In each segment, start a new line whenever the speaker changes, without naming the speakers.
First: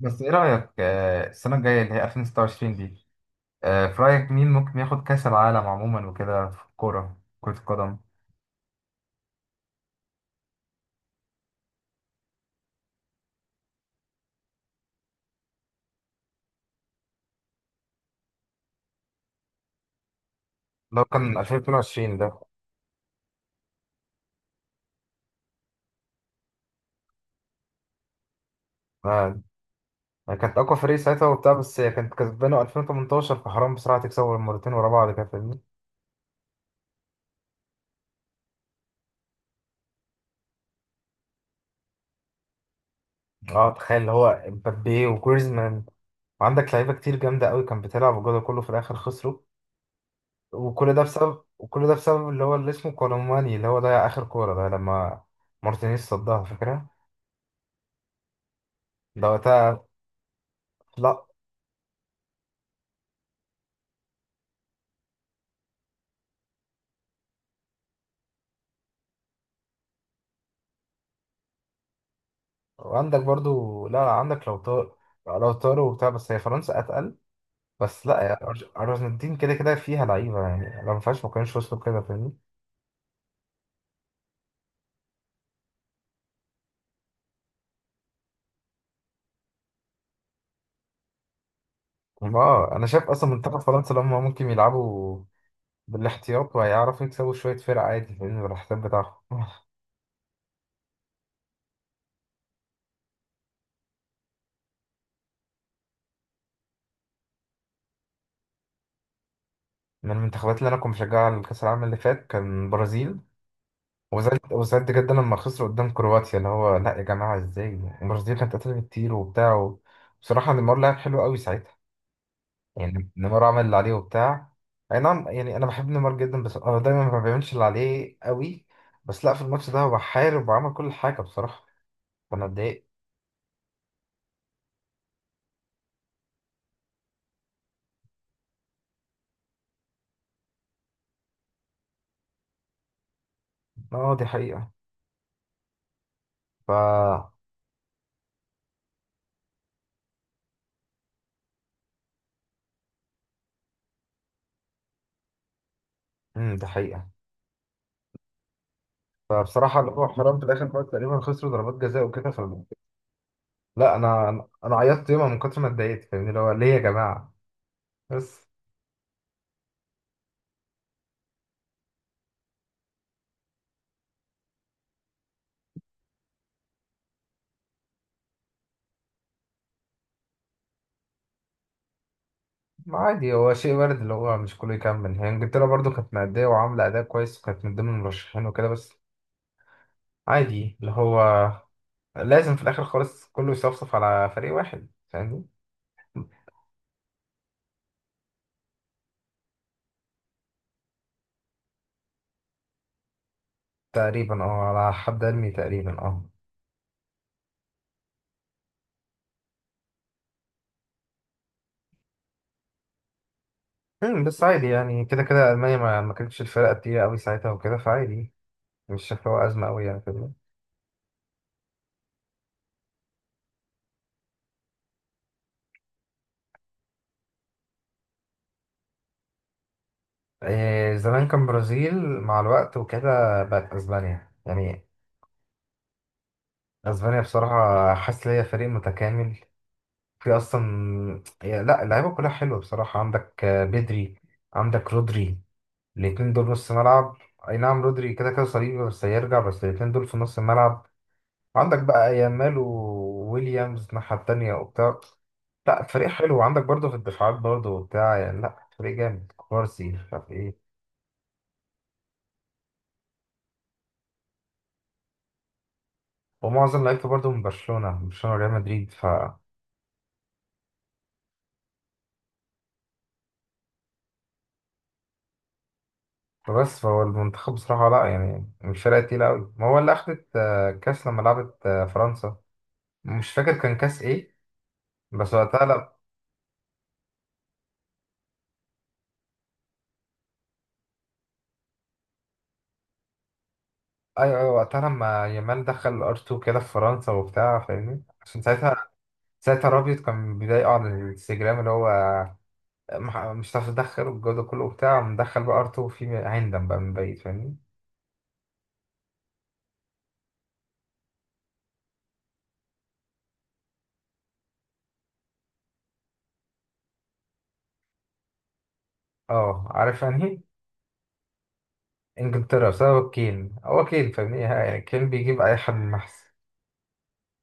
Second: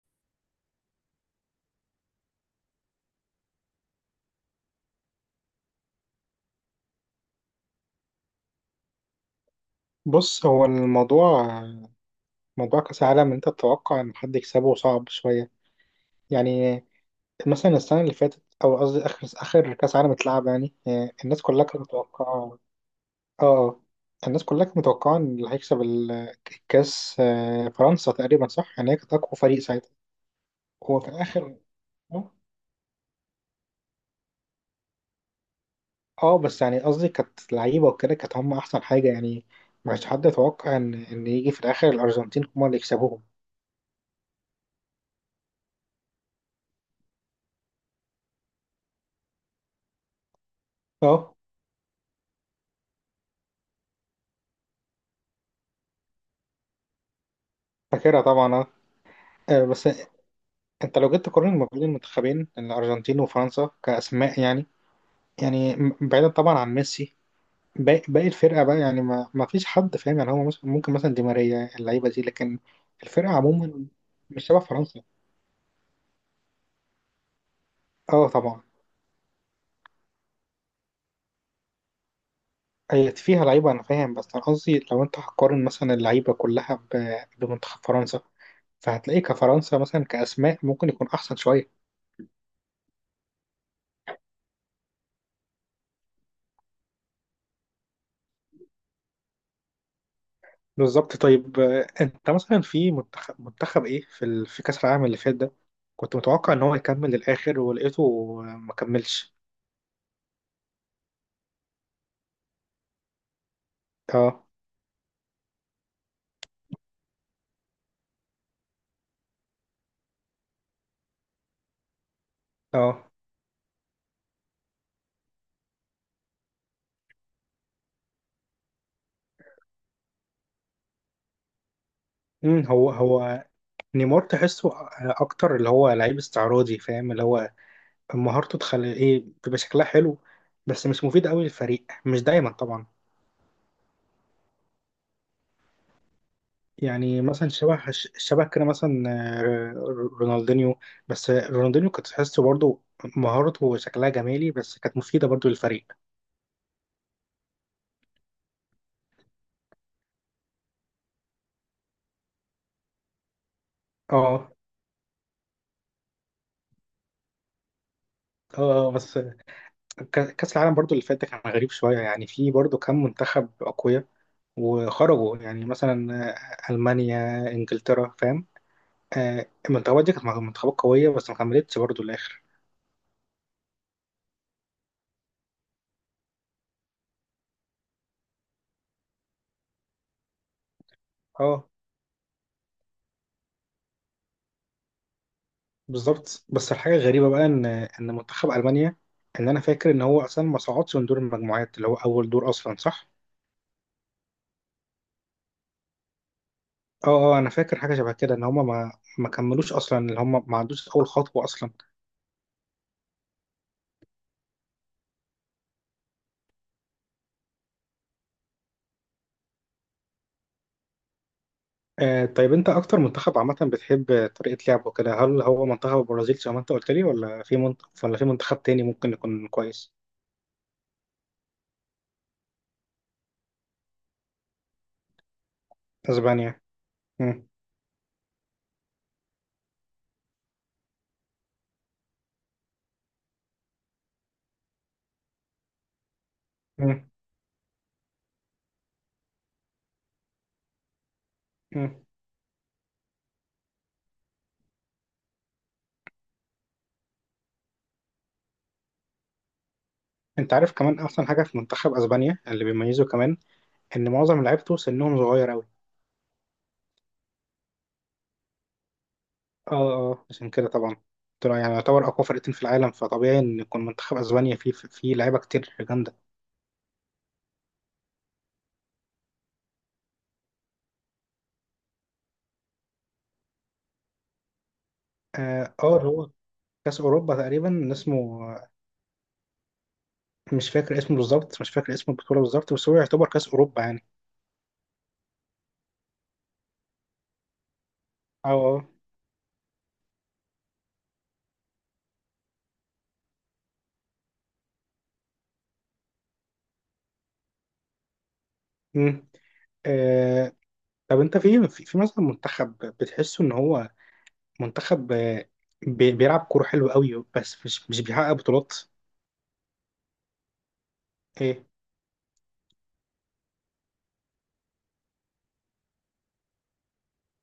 بس ايه رأيك السنة الجاية اللي هي 2026 دي. في رأيك مين ممكن ياخد كأس العالم عموما وكده في الكورة كرة القدم؟
بص، هو الموضوع موضوع كأس العالم، إن أنت تتوقع إن حد يكسبه صعب شوية. يعني مثلا السنة اللي فاتت، أو قصدي آخر كأس عالم اتلعب، يعني
لو كان
الناس كلها كانت
2022 ده.
متوقعة. آه، الناس كلها كانت متوقعة إن اللي هيكسب الكأس، فرنسا تقريبا، صح؟ يعني هي كانت أقوى
آه.
فريق ساعتها.
يعني كانت اقوى فريق
هو في
ساعتها وبتاع،
الآخر،
بس هي كانت كسبانه 2018 فحرام بسرعه تكسبوا مرتين ورا بعض كده فاهمني.
بس يعني قصدي كانت لعيبة وكده، كانت هم أحسن حاجة يعني. ما كانش حد يتوقع إن يجي في الآخر الأرجنتين هم اللي يكسبوهم.
اه تخيل اللي هو مبابي وجريزمان، وعندك لعيبه كتير جامده قوي كانت بتلعب وجوده كله، في الاخر خسروا.
آه،
وكل ده بسبب اللي هو اللي اسمه كولوماني اللي هو ضيع اخر كوره ده لما مارتينيز صدها، فاكرها؟
فاكرها طبعا. آه.
ده
آه،
وقتها.
بس انت لو
لا
جيت تقارن ما بين المنتخبين الارجنتين وفرنسا كاسماء، يعني يعني بعيدا طبعا عن ميسي، باقي الفرقه بقى يعني ما فيش حد فاهم. يعني هو ممكن مثلا دي ماريا اللعيبه دي، لكن
وعندك
الفرقه عموما
برضو، لا
مش
عندك،
شبه فرنسا.
لو طاروا وبتاع، بس هي فرنسا اتقل. بس لا
اه
يا
طبعا
ارجنتين كده كده فيها لعيبه يعني، لو ما فيهاش ما كانوش وصلوا كده فاهمني.
هي فيها لعيبه، انا فاهم، بس انا قصدي لو انت هتقارن مثلا اللعيبه كلها بمنتخب فرنسا، فهتلاقي كفرنسا مثلا كاسماء ممكن يكون احسن شويه.
اه انا شايف اصلا منتخب فرنسا لما ممكن يلعبوا بالاحتياط وهيعرفوا يكسبوا شويه فرق عادي فاهمني، بالاحتياط بتاعهم.
بالظبط. طيب آه، انت مثلا في منتخب ايه في في كأس العالم اللي فات ده، كنت متوقع ان هو يكمل للآخر ولقيته آه، ما كملش؟
من المنتخبات اللي كنت بشجعها على كاس العالم اللي فات كان البرازيل، وزعلت،
اه.
وزعلت جدا لما خسروا قدام كرواتيا اللي هو لا يا جماعه ازاي. البرازيل كانت قتلت كتير وبتاع. بصراحه نيمار لعب حلو قوي ساعتها،
اه.
يعني نيمار عمل اللي عليه وبتاع. اي نعم يعني انا بحب نيمار جدا، بس هو دايما ما بيعملش اللي عليه قوي، بس لا في الماتش ده هو حارب وعمل كل حاجه بصراحه، فانا اتضايقت.
هو نيمار، تحسه اكتر اللي هو لعيب استعراضي، فاهم؟ اللي هو مهارته تخلي ايه، بيبقى شكلها حلو، بس مش مفيد قوي للفريق، مش دايما طبعا.
اه دي حقيقه،
يعني
ف
مثلا شبه كده مثلا، آه، رونالدينيو. بس رونالدينيو كنت تحسه برضه مهارته وشكلها جمالي، بس كانت مفيدة برضه للفريق.
دي حقيقه. فبصراحه اللي هو حرام في الاخر خالص، تقريبا خسروا ضربات جزاء وكده، ف لا انا انا
اه.
أنا عيطت يومها من كتر ما اتضايقت فاهمني، اللي هو ليه يا جماعه؟ بس.
اه. آه، بس كأس العالم برضو اللي فات ده كان غريب شوية، يعني في برضو كام منتخب أقوياء وخرجوا. يعني مثلا آه، ألمانيا، إنجلترا، فاهم؟ آه، المنتخبات دي كانت منتخبات قوية، بس ما كملتش برضو الآخر.
ما عادي هو شيء وارد اللي هو مش كله يكمل. هي انجلترا برضو كانت مأدية وعاملة أداء كويس وكانت من ضمن المرشحين وكده، بس عادي اللي هو
اه،
لازم في الاخر خالص كله يصفصف على فريق واحد فاهمني.
بالظبط. بس الحاجة الغريبة بقى إن منتخب ألمانيا، إن أنا فاكر إن هو أصلا ما صعدش من دور المجموعات، اللي هو أول دور أصلا، صح؟
تقريبا اه، على حد علمي تقريبا اه.
اه اه، أنا فاكر حاجة شبه كده، إن هما ما كملوش أصلا، اللي هما ما عندوش أول خطوة أصلا.
بس عادي يعني كده كده المانيا ما كانتش الفرقه التقيله قوي ساعتها وكده، فعادي. مش شايف هو ازمه قوي يعني فاهمني.
آه، طيب انت اكتر منتخب عامه بتحب طريقه لعبه كده، هل هو منتخب البرازيل زي ما انت قلت لي، ولا في منتخب، ولا في منتخب تاني ممكن يكون كويس؟
إيه، زمان كان برازيل، مع الوقت وكده بقت اسبانيا يعني.
اسبانيا.
اسبانيا
مم.
بصراحه حاسس ان هي فريق متكامل. في اصلا لا اللعيبه كلها حلوه بصراحه، عندك بدري، عندك رودري، الاتنين دول نص
مم.
ملعب. اي نعم رودري كده كده صليبي، بس هيرجع، بس الاتنين دول في نص الملعب. عندك
مم.
بقى يامال وويليامز الناحية التانية وبتاع. لا فريق حلو، وعندك برضه في الدفاعات برضه وبتاع، يعني لا فريق جامد، كوارسي مش عارف
انت
ايه.
عارف كمان احسن حاجه في منتخب اسبانيا اللي بيميزه كمان؟ ان معظم لعيبته سنهم صغير قوي.
ومعظم لعيبته برضه من برشلونة، من برشلونة وريال مدريد، ف
اه اه. آه، عشان كده طبعا طلع يعني يعتبر اقوى فرقتين في العالم، فطبيعي ان يكون منتخب اسبانيا فيه لعيبه كتير جامده.
فهو المنتخب بصراحة لا يعني مش فرقة تقيلة أوي، ما هو اللي أخدت كأس لما لعبت فرنسا، مش فاكر كان كأس إيه، بس وقتها
اه، آه،
لا.
اللي هو كاس اوروبا تقريبا اسمه، مش فاكر اسمه بالظبط، مش فاكر اسم البطوله بالظبط، بس هو يعتبر كاس اوروبا يعني.
ايوه ايوه وقتها لما يامال دخل ار 2 كده في فرنسا وبتاع فاهمني، عشان
اه. آه.
ساعتها، ساعتها رابيوت كان بيضايقه على الانستجرام اللي هو مش هتعرف تدخل والجو ده كله وبتاع، مدخل بقى ار 2 في هندم بقى من بعيد فاهمني.
مم. آه، طب انت في في مثلا منتخب بتحسه ان هو منتخب آه، بيلعب كوره حلو قوي بس مش بيحقق بطولات؟
اه عارف يعني إيه؟
ايه.
انجلترا بسبب كين، هو كين فاهمني، يعني كين بيجيب اي حد من محسن.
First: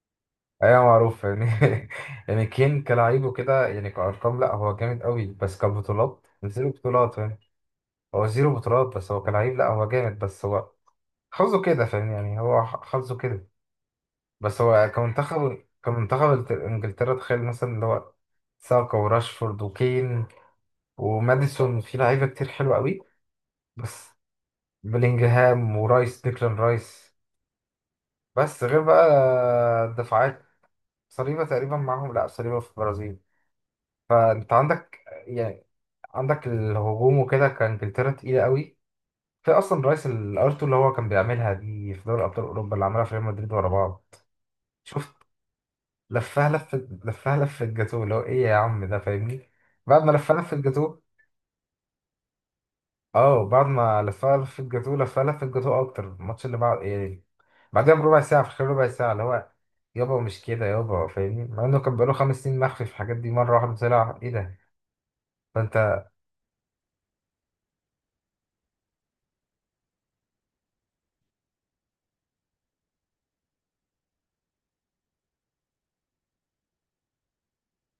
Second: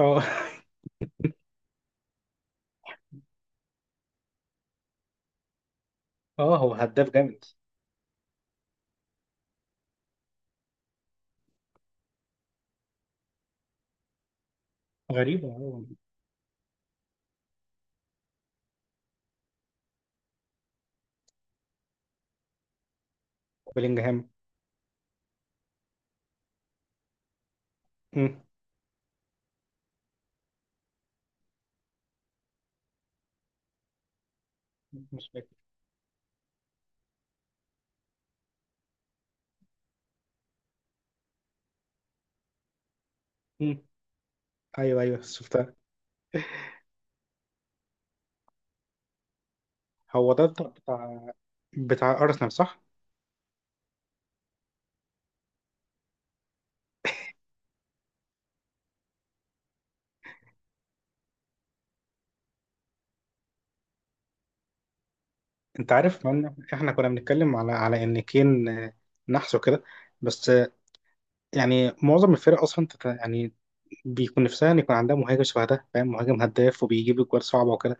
اه.
ايوه معروف فاهمني. يعني كين كلاعب وكده يعني كارقام لا هو جامد قوي، بس كبطولات
اه،
زيرو
هو هداف
بطولات فاهم.
جامد.
هو زيرو بطولات، بس هو كلاعب لا هو جامد، بس هو حظه كده فاهم، يعني هو حظه كده. بس هو
غريبه،
كمنتخب،
اه.
كمنتخب انجلترا، تخيل مثلا اللي هو ساكا وراشفورد وكين وماديسون، في لعيبة كتير حلوة قوي. بس
بلينجهام.
بلينجهام ورايس، ديكلان رايس.
مم.
بس غير بقى الدفاعات، صليبة تقريبا معاهم، لا صليبة في البرازيل. فانت عندك
مش فاكر.
يعني، عندك الهجوم وكده كانجلترا تقيلة قوي. في اصلا رايس الارتو اللي هو كان بيعملها دي في دوري ابطال اوروبا، اللي عملها في ريال مدريد ورا
مم.
بعض.
ايوه ايوه،
شفت،
شفتها.
لفها لفة الجاتوه اللي هو ايه يا عم ده فاهمني. بعد ما
هو
لفها
ده
لفة
بتاع
الجاتوه.
بتاع ارسنال، صح؟
اه بعد ما لفها لفة الجاتوه، لفها لفة الجاتوه اكتر الماتش اللي بعد ايه، بعدها بربع ساعة، في خلال ربع ساعة اللي هو يابا مش كده يابا فاهمني، مع انه كان بقاله 5 سنين مخفي في الحاجات دي، مرة واحدة طلع ايه ده.
انت
فانت.
عارف ان احنا كنا بنتكلم على ان كين، آه، نحسه كده. بس يعني معظم الفرق اصلا يعني بيكون نفسها ان يكون عندها مهاجم شبه ده، فاهم؟ مهاجم هداف وبيجيب اجوال صعبه وكده.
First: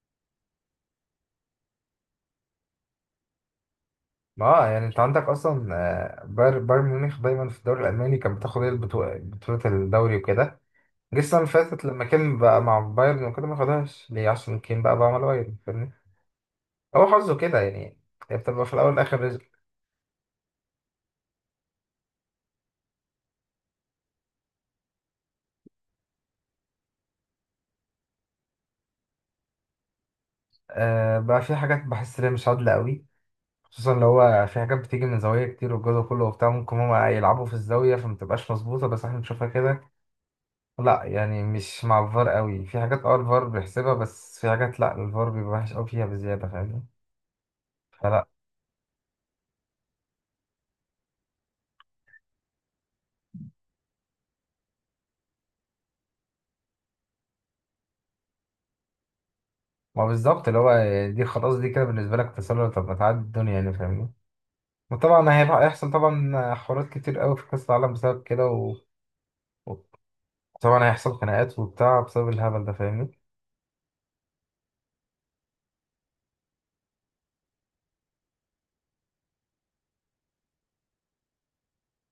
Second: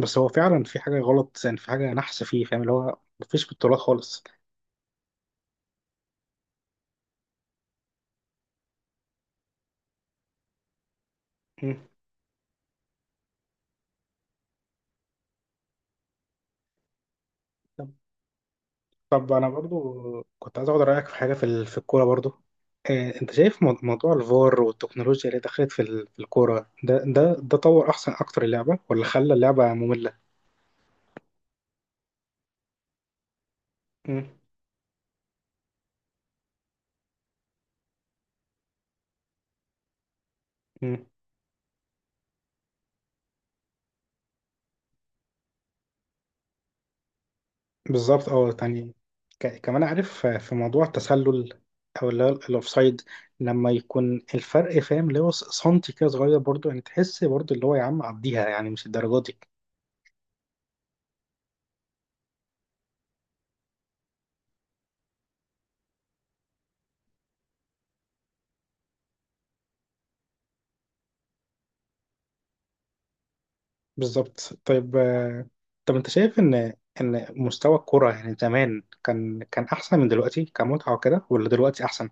بس هو فعلا في حاجه غلط يعني، في حاجه نحس فيه، فاهم؟ اللي هو مفيش بطولات خالص.
ما آه يعني انت عندك اصلا باير بايرن ميونخ دايما في الدوري الالماني كان بتاخد هي بطولة الدوري وكده. جه السنة اللي فاتت
مم.
لما كان بقى مع بايرن وكده، ما خدهاش ليه؟ عشان كان بقى بعمل بايرن فاهمني؟ هو حظه كده
طب
يعني، هي بتبقى في الاول والاخر
طب
رزق.
انا برضو كنت عايز اخد رايك في حاجه في في الكوره برضو. آه، انت شايف موضوع الفار والتكنولوجيا اللي دخلت في في الكوره ده، ده طور احسن اكتر اللعبه ولا خلى اللعبه ممله؟
آه بقى في حاجات بحس ان هي مش عادله قوي، خصوصا لو
مم.
هو في حاجات بتيجي من زوايا كتير والجو ده كله وبتاع، ممكن هما يلعبوا في الزاويه فمتبقاش مظبوطه بس احنا بنشوفها كده. لا
مم.
يعني مش مع الفار قوي في حاجات، اه الفار بيحسبها، بس في حاجات لا الفار بيبقى وحش قوي فيها بزياده فاهمني. فلا.
بالظبط، اه. يعني كمان عارف آه، في موضوع التسلل، او اللي هو الاوفسايد، لما يكون الفرق فاهم اللي هو سنتي كده صغير، برضو يعني تحس برضو اللي هو يا عم عديها يعني، مش الدرجه دي.
ما بالظبط اللي هو دي خلاص، دي كده بالنسبه لك تسلل؟ طب ما تعدي الدنيا يعني فاهمني. وطبعا هيبقى، هيحصل طبعا حوارات كتير قوي في كاس العالم بسبب كده و... طبعا هيحصل خناقات وبتاع بسبب الهبل ده فاهمني.
بالظبط. طيب آه، طب انت شايف ان مستوى الكرة يعني زمان كان كان احسن من دلوقتي كمتعة وكده، ولا دلوقتي احسن؟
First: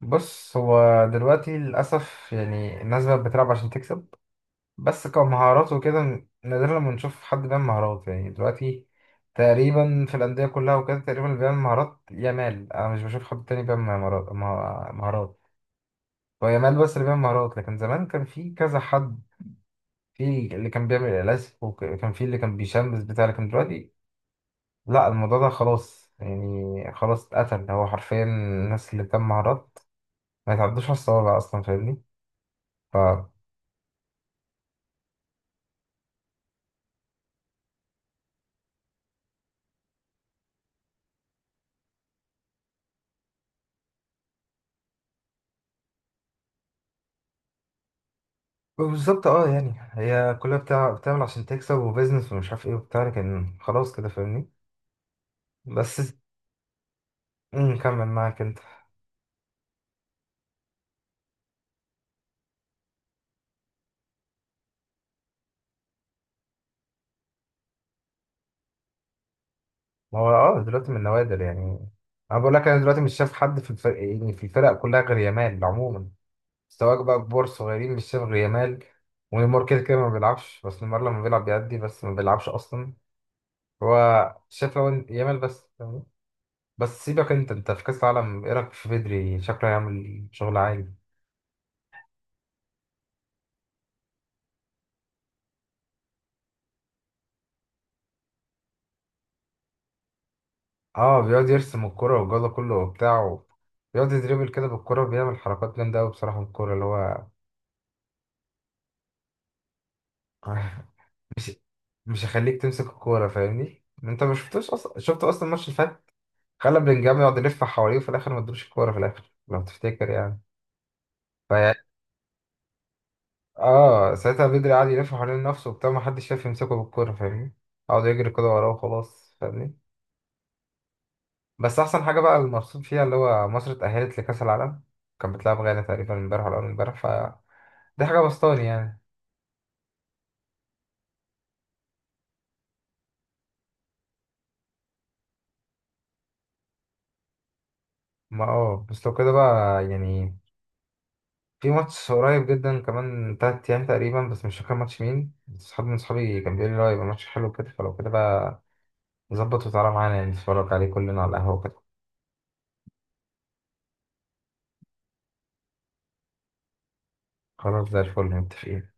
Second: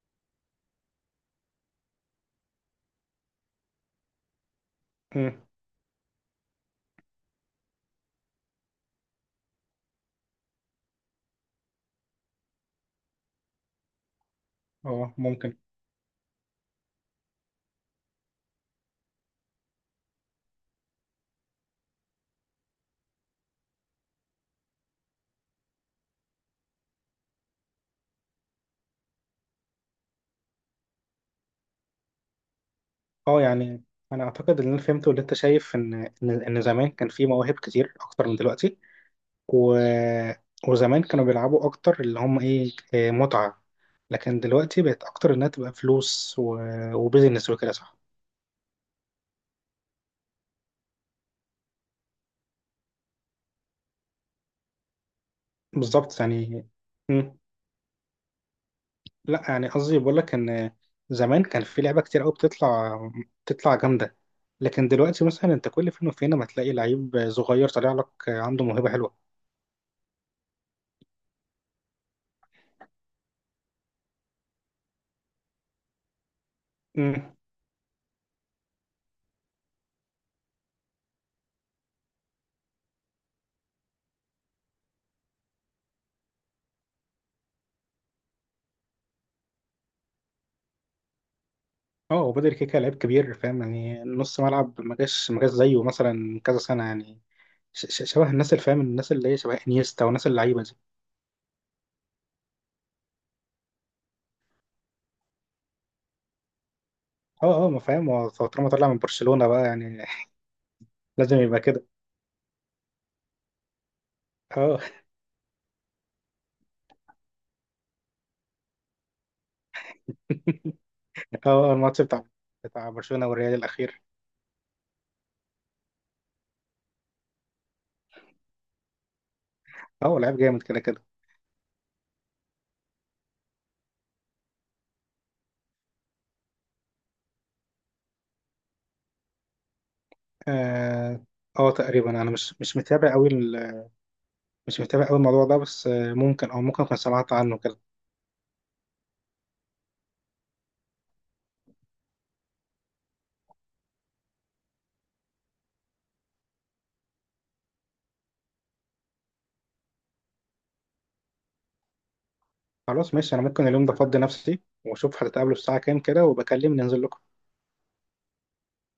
بص، هو دلوقتي للأسف يعني الناس بقت بتلعب عشان تكسب، بس
امم.
كمهارات وكده نادرا لما نشوف حد بيعمل مهارات يعني. دلوقتي تقريبا في الأندية كلها وكده، تقريبا اللي بيعمل مهارات يامال، أنا مش بشوف حد تاني بيعمل مهارات،
اه
مهارات.
ممكن.
هو يامال بس اللي بيعمل مهارات، لكن زمان كان في كذا حد، في اللي كان بيعمل لاسك، وكان في اللي كان بيشمس بتاع. لكن دلوقتي لا، الموضوع ده خلاص يعني، خلاص اتقتل. هو حرفيا الناس اللي بتعمل مهارات ما يتعدوش على الصوابع اصلا فاهمني. ف
اه يعني انا اعتقد ان انا فهمت، واللي انت شايف ان إن زمان كان في مواهب كتير اكتر من دلوقتي، و... وزمان كانوا بيلعبوا اكتر اللي هم ايه، آه، متعة. لكن دلوقتي بقت اكتر انها تبقى فلوس و... وبيزنس وكده، صح؟
بالظبط اه يعني، هي كلها بتاع بتعمل عشان تكسب وبيزنس ومش عارف ايه وبتاع، لكن خلاص كده فاهمني. بس.
بالظبط يعني. مم.
كمل معاك انت.
لا يعني قصدي بقول لك ان زمان كان في لعبة كتير قوي بتطلع، بتطلع جامدة. لكن دلوقتي مثلا انت كل فين وفين ما تلاقي لعيب صغير طالع لك عنده موهبة حلوة.
ما هو اه دلوقتي من نوادر يعني، انا بقول لك انا دلوقتي مش شايف حد في الفرق، يعني في الفرق كلها غير يامال عموما، سواء بقى كبار صغيرين مش شايف غير يامال. ونيمار كده كده ما بيلعبش، بس نيمار لما بيلعب بيأدي، بس ما بيلعبش اصلا هو. شايف لو يامال بس فاهمني؟ بس سيبك انت، انت في كاس العالم ايه رايك في بدري؟ شكله هيعمل شغل عالي.
اه، هو بدري كده كده لعيب كبير، فاهم؟ يعني نص ملعب ما جاش زيه مثلا من كذا سنة، يعني شبه الناس اللي فاهم، الناس اللي هي شبه انيستا وناس اللعيبة دي.
اه بيقعد يرسم الكرة والجولة كله وبتاع، و- بيقعد يدريبل كده بالكرة، بيعمل حركات جامدة أوي بصراحة بالكرة اللي هو.
اه اه، ما فاهم، هو طالما طلع من برشلونة بقى يعني. لازم
مش
يبقى كده.
مش هيخليك تمسك الكورة فاهمني؟ انت ما شفتوش
اه
اصلا، شفت اصلا الماتش اللي فات، خلى بلينجهام يقعد يلف حواليه وفي الاخر ما ادوش الكورة في الاخر لو تفتكر يعني.
اه، اه،
فيعني،
الماتش بتاع برشلونة والريال الأخير.
اه ساعتها بدري قعد يلف حوالين نفسه وبتاع، ما حدش شايف يمسكه بالكورة فاهمني؟ قعد يجري كده وراه وخلاص فاهمني؟
اه، هو لعيب جامد كده كده.
بس احسن حاجة بقى المبسوط فيها اللي هو مصر اتأهلت لكأس العالم. كانت بتلعب غانا تقريبا امبارح ولا اول امبارح، ف دي حاجة بسطاني يعني.
اه آه، تقريبا انا مش متابع قوي مش متابع قوي الموضوع ده، بس آه، ممكن او ممكن اكون سمعت عنه كده.
ما اه بس لو كده بقى، يعني في ماتش قريب جدا كمان 3 أيام تقريبا، بس مش فاكر ماتش مين، بس صحاب من صحابي كان بيقول لي لا يبقى ماتش حلو كده، فلو كده بقى نظبط وتعالى معانا، يعني نتفرج عليه كلنا على القهوة كده.
خلاص، ماشي. انا ممكن اليوم ده افضي نفسي، واشوف هتتقابلوا الساعة كام كده، وبكلم ننزل.
خلاص زي الفل متفقين.